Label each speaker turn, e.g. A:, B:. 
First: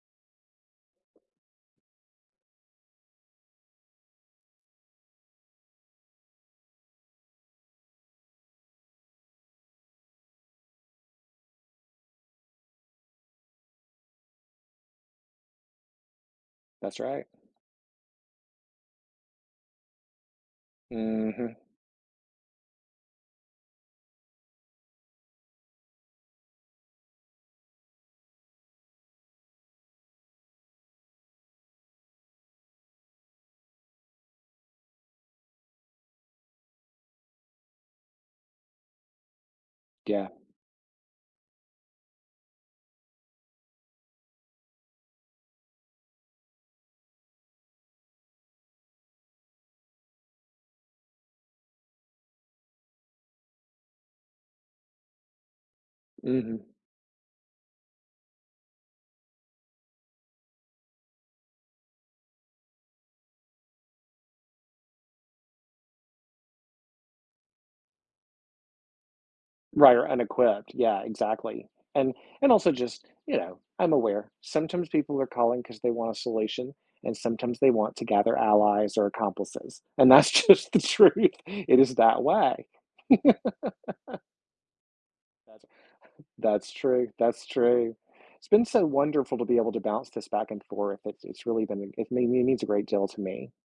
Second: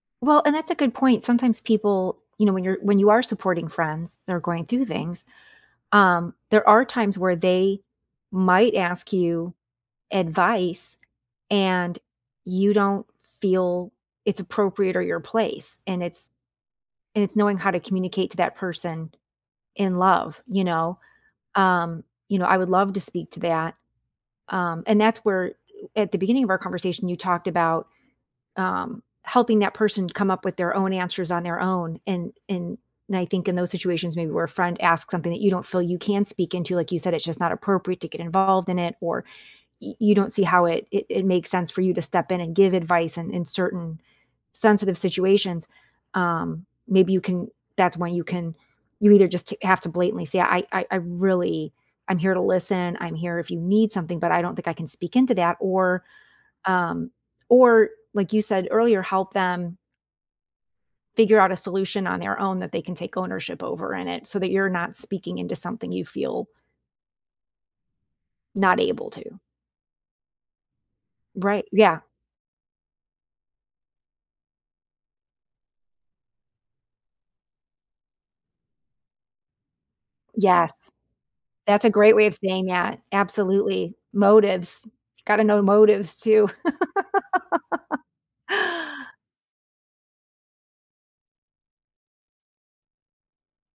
A: Well, and that's a good point, sometimes people, you know, when you're when you are supporting friends, they're going through things. Um, there are times where they might ask you advice, and you don't feel it's appropriate or your place, and it's
B: That's
A: and
B: right.
A: it's knowing how to communicate to that person in love, you know?
B: Mhm.
A: Um, you know, I would love to speak to that. Um, and that's where at the beginning of our conversation, you talked about, um, helping that person come up with their own answers on their own, and and and, I think in those situations, maybe, where a friend asks something that you don't feel you can speak into, like you said, it's just not appropriate to get involved in it, or y
B: D
A: you
B: yeah.
A: don't see how it it it makes sense for you to step in and give advice in in certain sensitive situations. Um, maybe you can that's when you can you either just t have to blatantly say, "I I I really I'm here to listen, I'm here if you need something, but I don't think I can speak into that," or,
B: Mhm.
A: um or, like you said earlier, help them figure out a solution on their own that they can take ownership over in it, so that you're not speaking into something you feel not able to.
B: Right, or, unequipped, yeah,
A: Right,
B: exactly.
A: yeah.
B: And and also just, you know, I'm aware, sometimes people are calling 'cause they want a solution and sometimes they want to gather allies or accomplices, and that's just the
A: Yes.
B: truth, it
A: That's a
B: is
A: great
B: that
A: way of
B: way.
A: saying that, absolutely, motives. Gotta know
B: That's
A: motives, too.
B: that's true, that's true. It's been so wonderful to be able to bounce this back and forth, it's it's really been a it mean means a great deal to me.